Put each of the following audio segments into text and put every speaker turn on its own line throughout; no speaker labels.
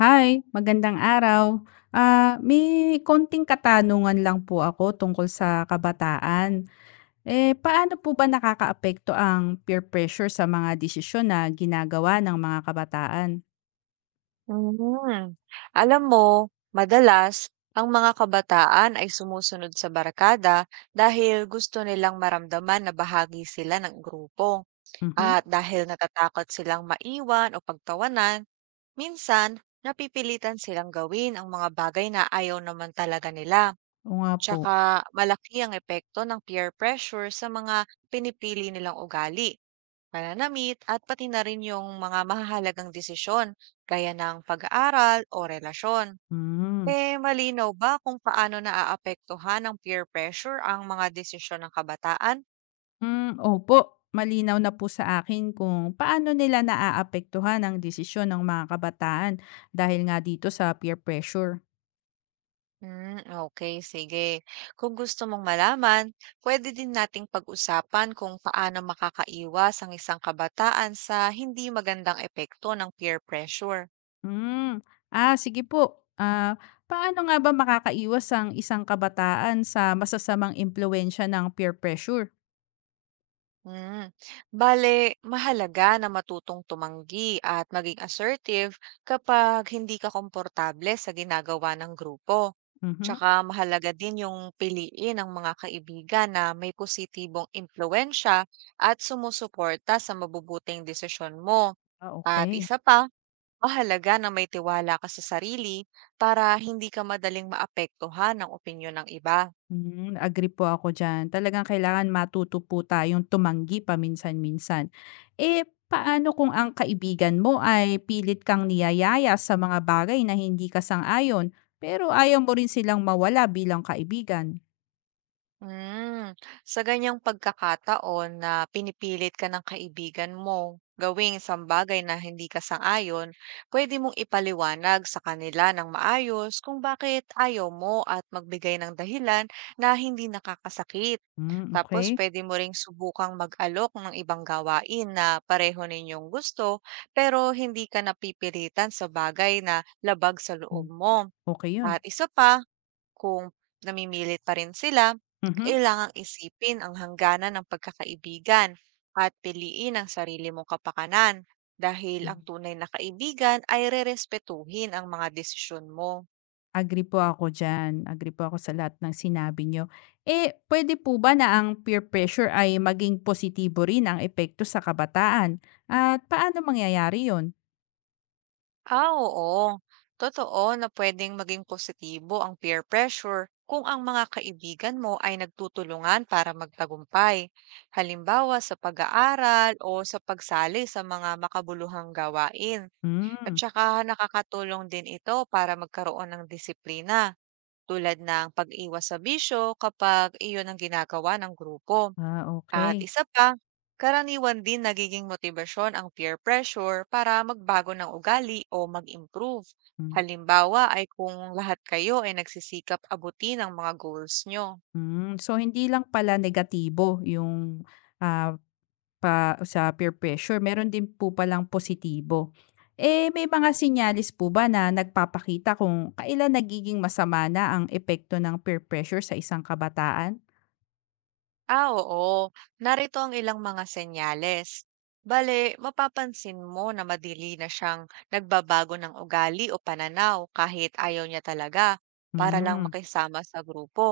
Hi, magandang araw. Ah, may konting katanungan lang po ako tungkol sa kabataan. Eh, paano po ba nakakaapekto ang peer pressure sa mga desisyon na ginagawa ng mga kabataan?
Hmm. Alam mo, madalas, ang mga kabataan ay sumusunod sa barkada dahil gusto nilang maramdaman na bahagi sila ng grupo.
Mhm.
At dahil natatakot silang maiwan o pagtawanan, minsan napipilitan silang gawin ang mga bagay na ayaw naman talaga nila.
Oo nga po.
Tsaka malaki ang epekto ng peer pressure sa mga pinipili nilang ugali, pananamit at pati na rin yung mga mahahalagang desisyon gaya ng pag-aaral o relasyon.
Mm.
Eh, malinaw ba kung paano naaapektuhan ng peer pressure ang mga desisyon ng kabataan?
Mm, opo, malinaw na po sa akin kung paano nila naaapektuhan ang desisyon ng mga kabataan dahil nga dito sa peer pressure.
Hmm, okay, sige. Kung gusto mong malaman, pwede din nating pag-usapan kung paano makakaiwas ang isang kabataan sa hindi magandang epekto ng peer pressure.
Hmm, ah, sige po. Ah, paano nga ba makakaiwas ang isang kabataan sa masasamang impluwensya ng peer pressure?
Hmm. Bale, mahalaga na matutong tumanggi at maging assertive kapag hindi ka komportable sa ginagawa ng grupo.
Mhm.
Tsaka mahalaga din yung piliin ang mga kaibigan na may positibong impluensya at sumusuporta sa mabubuting desisyon mo.
Ah,
At
okay.
isa pa, mahalaga na may tiwala ka sa sarili para hindi ka madaling maapektuhan ng opinyon ng iba.
Hmm, agree po ako diyan. Talagang kailangan matuto po tayong tumanggi paminsan-minsan. Eh, paano kung ang kaibigan mo ay pilit kang niyayaya sa mga bagay na hindi ka sang-ayon, pero ayaw mo rin silang mawala bilang kaibigan?
Hmm, sa ganyang pagkakataon na pinipilit ka ng kaibigan mo gawing isang bagay na hindi ka sang-ayon, pwede mong ipaliwanag sa kanila ng maayos kung bakit ayaw mo at magbigay ng dahilan na hindi nakakasakit.
Hmm,
Tapos
okay.
pwede mo ring subukang mag-alok ng ibang gawain na pareho ninyong gusto pero hindi ka napipilitan sa bagay na labag sa loob
Hmm,
mo.
okey 'yun.
At isa pa, kung namimilit pa rin sila,
Mhm.
kailangang isipin ang hangganan ng pagkakaibigan at piliin ang sarili mong kapakanan dahil ang tunay na kaibigan ay rerespetuhin ang mga desisyon mo.
Agree po ako diyan, agree po ako sa lahat ng sinabi niyo. Eh, pwede po ba na ang peer pressure ay maging positibo rin ang epekto sa kabataan at paano mangyayari yon?
Ah, oo. Totoo na pwedeng maging positibo ang peer pressure kung ang mga kaibigan mo ay nagtutulungan para magtagumpay. Halimbawa sa pag-aaral o sa pagsali sa mga makabuluhang gawain. At
Hmm,
saka nakakatulong din ito para magkaroon ng disiplina tulad ng pag-iwas sa bisyo kapag iyon ang ginagawa ng grupo.
ah,
At
okay.
isa pa, karaniwan din nagiging motibasyon ang peer pressure para magbago ng ugali o mag-improve.
Hmm,
Halimbawa ay kung lahat kayo ay nagsisikap abutin ang mga goals nyo.
hmm. So hindi lang pala negatibo yung, ah, pa sa peer pressure, meron din po palang positibo. Eh, may mga sinyalis po ba na nagpapakita kung kailan nagiging masama na ang epekto ng peer pressure sa isang kabataan?
Ah, oo. Narito ang ilang mga senyales. Bale, mapapansin mo na madili na siyang nagbabago ng ugali o pananaw kahit ayaw niya talaga para lang
Hmm.
makisama sa grupo.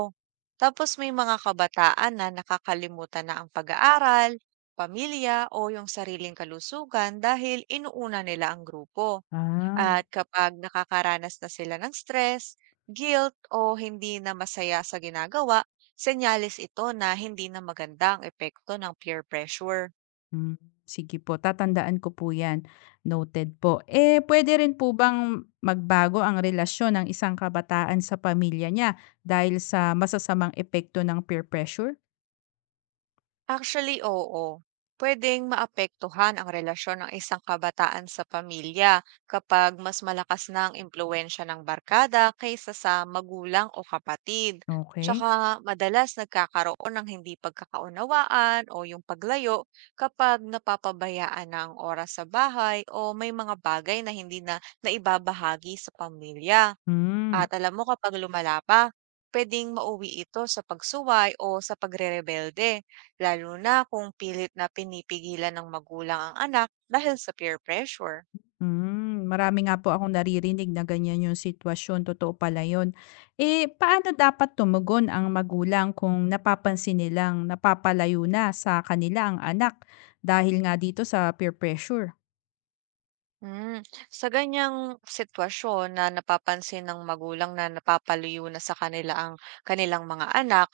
Tapos may mga kabataan na nakakalimutan na ang pag-aaral, pamilya o yung sariling kalusugan dahil inuuna nila ang grupo.
Ah,
At kapag nakakaranas na sila ng stress, guilt o hindi na masaya sa ginagawa, senyales ito na hindi na maganda ang epekto ng peer pressure.
hmm, sige po, tatandaan ko po 'yan, noted po. Eh, puwede rin po bang magbago ang relasyon ng isang kabataan sa pamilya niya dahil sa masasamang epekto ng peer pressure?
Actually, oo. Pwedeng maapektuhan ang relasyon ng isang kabataan sa pamilya kapag mas malakas na ang impluensya ng barkada kaysa sa magulang o kapatid.
Okay.
Tsaka madalas nagkakaroon ng hindi pagkakaunawaan o yung paglayo kapag napapabayaan na ang oras sa bahay o may mga bagay na hindi na naibabahagi sa pamilya.
Hmm.
At alam mo kapag lumala pa, pwedeng mauwi ito sa pagsuway o sa pagrerebelde, lalo na kung pilit na pinipigilan ng magulang ang anak dahil sa peer pressure.
Hmm, marami nga po akong naririnig na ganiyan yung sitwasyon, totoo pala yun. Eh, paano dapat tumugon ang magulang kung napapansin nilang napapalayo na sa kanila ang anak dahil nga dito sa peer pressure?
Hmm. Sa ganyang sitwasyon na napapansin ng magulang na napapalayo na sa kanila ang kanilang mga anak,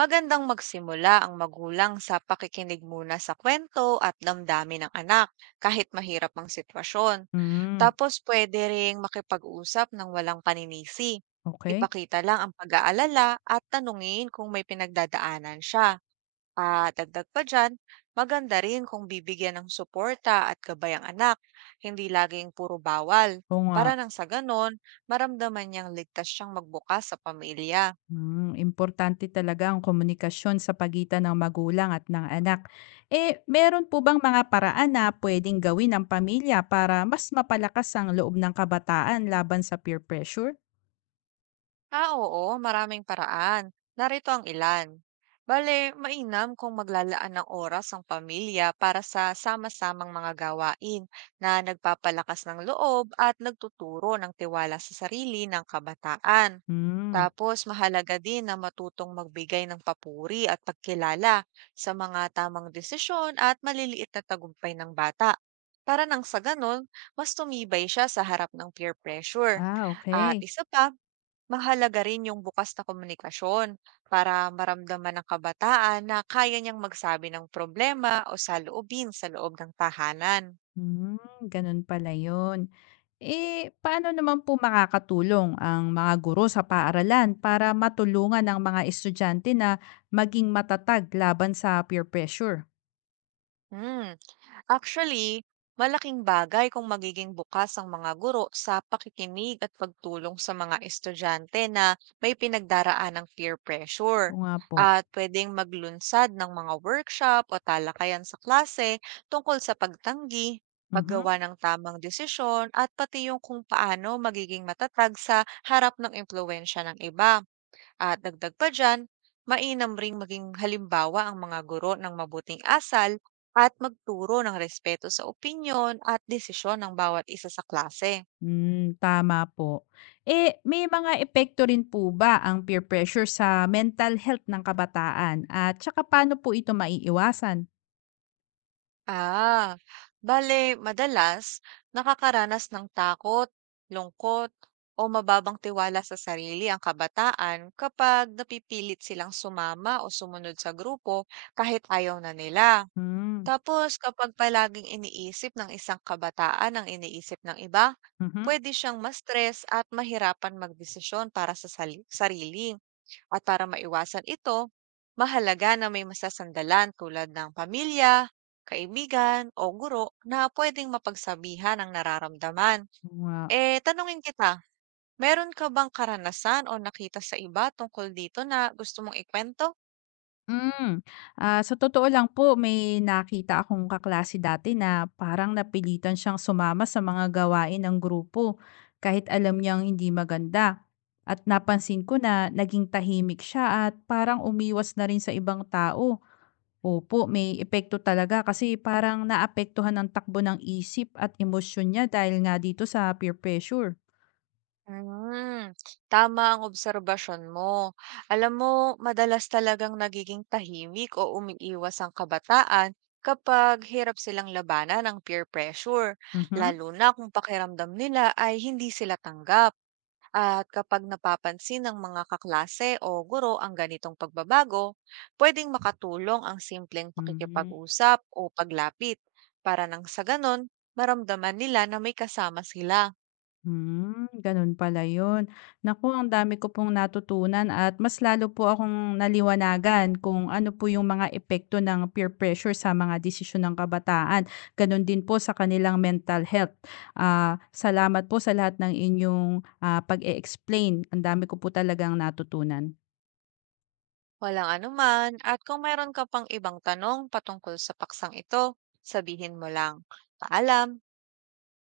magandang magsimula ang magulang sa pakikinig muna sa kwento at damdamin ng anak kahit mahirap ang sitwasyon.
Hmm,
Tapos pwede ring makipag-usap ng walang paninisi.
okey.
Ipakita lang ang pag-aalala at tanungin kung may pinagdadaanan siya. Ah, dagdag pa dyan, maganda rin kung bibigyan ng suporta at gabay ang anak, hindi laging puro bawal.
Oo nga.
Para nang sa ganon, maramdaman niyang ligtas siyang magbukas sa pamilya.
Hmm, importante talaga ang komunikasyon sa pagitan ng magulang at ng anak. Eh, meron po bang mga paraan na pwedeng gawin ng pamilya para mas mapalakas ang loob ng kabataan laban sa peer pressure?
Ah, oo, maraming paraan. Narito ang ilan. Bale, mainam kung maglalaan ng oras ang pamilya para sa sama-samang mga gawain na nagpapalakas ng loob at nagtuturo ng tiwala sa sarili ng kabataan.
Hmm.
Tapos mahalaga din na matutong magbigay ng papuri at pagkilala sa mga tamang desisyon at maliliit na tagumpay ng bata. Para nang sa ganon, mas tumibay siya sa harap ng peer pressure.
Ah,
At
okay.
isa pa, mahalaga rin yung bukas na komunikasyon para maramdaman ng kabataan na kaya niyang magsabi ng problema o saloobin sa loob ng tahanan.
Hmm, ganun pala yun. Eh, paano naman po makakatulong ang mga guro sa paaralan para matulungan ang mga estudyante na maging matatag laban sa peer pressure?
Hmm. Actually, malaking bagay kung magiging bukas ang mga guro sa pakikinig at pagtulong sa mga estudyante na may pinagdaraan ng peer pressure.
Oo nga po.
At pwedeng maglunsad ng mga workshop o talakayan sa klase tungkol sa pagtanggi,
Mhm.
paggawa ng tamang desisyon at pati yung kung paano magiging matatag sa harap ng impluensya ng iba. At dagdag pa dyan, mainam ring maging halimbawa ang mga guro ng mabuting asal at magturo ng respeto sa opinyon at desisyon ng bawat isa sa klase.
Hmm, tama po. Eh, may mga epekto rin po ba ang peer pressure sa mental health ng kabataan at tsaka paano po ito maiiwasan?
Ah, bale, madalas nakakaranas ng takot, lungkot, o mababang tiwala sa sarili ang kabataan kapag napipilit silang sumama o sumunod sa grupo kahit ayaw na nila.
Hmm.
Tapos kapag palaging iniisip ng isang kabataan ang iniisip ng iba,
Mhm.
pwede siyang ma-stress at mahirapan magdesisyon para sa sarili. At para maiwasan ito, mahalaga na may masasandalan tulad ng pamilya, kaibigan o guro na pwedeng mapagsabihan ang nararamdaman.
Oo nga.
Eh, tanungin kita, meron ka bang karanasan o nakita sa iba tungkol dito na gusto mong ikwento?
Hmm, ah, sa totoo lang po may nakita akong kaklase dati na parang napilitan siyang sumama sa mga gawain ng grupo kahit alam niyang hindi maganda. At napansin ko na naging tahimik siya at parang umiwas na rin sa ibang tao. Opo, may epekto talaga kasi parang naapektuhan ang takbo ng isip at emosyon niya dahil nga dito sa peer pressure.
Hmm, tama ang obserbasyon mo. Alam mo, madalas talagang nagiging tahimik o umiiwas ang kabataan kapag hirap silang labanan ng peer pressure,
Mhm.
lalo na kung pakiramdam nila ay hindi sila tanggap. At kapag napapansin ng mga kaklase o guro ang ganitong pagbabago, pwedeng makatulong ang simpleng
Hmm,
pakikipag-usap o paglapit para nang sa ganon, maramdaman nila na may kasama sila.
hmm, ganun pala yun. Naku, ang dami ko pong natutunan at mas lalo po akong naliwanagan kung ano po yung mga epekto ng peer pressure sa mga desisyon ng kabataan. Ganun din po sa kanilang mental health. Ah, salamat po sa lahat ng inyong pag-e-explain. Ang dami ko po talagang natutunan.
Walang anuman, at kung mayroon ka pang ibang tanong patungkol sa paksang ito, sabihin mo lang. Paalam!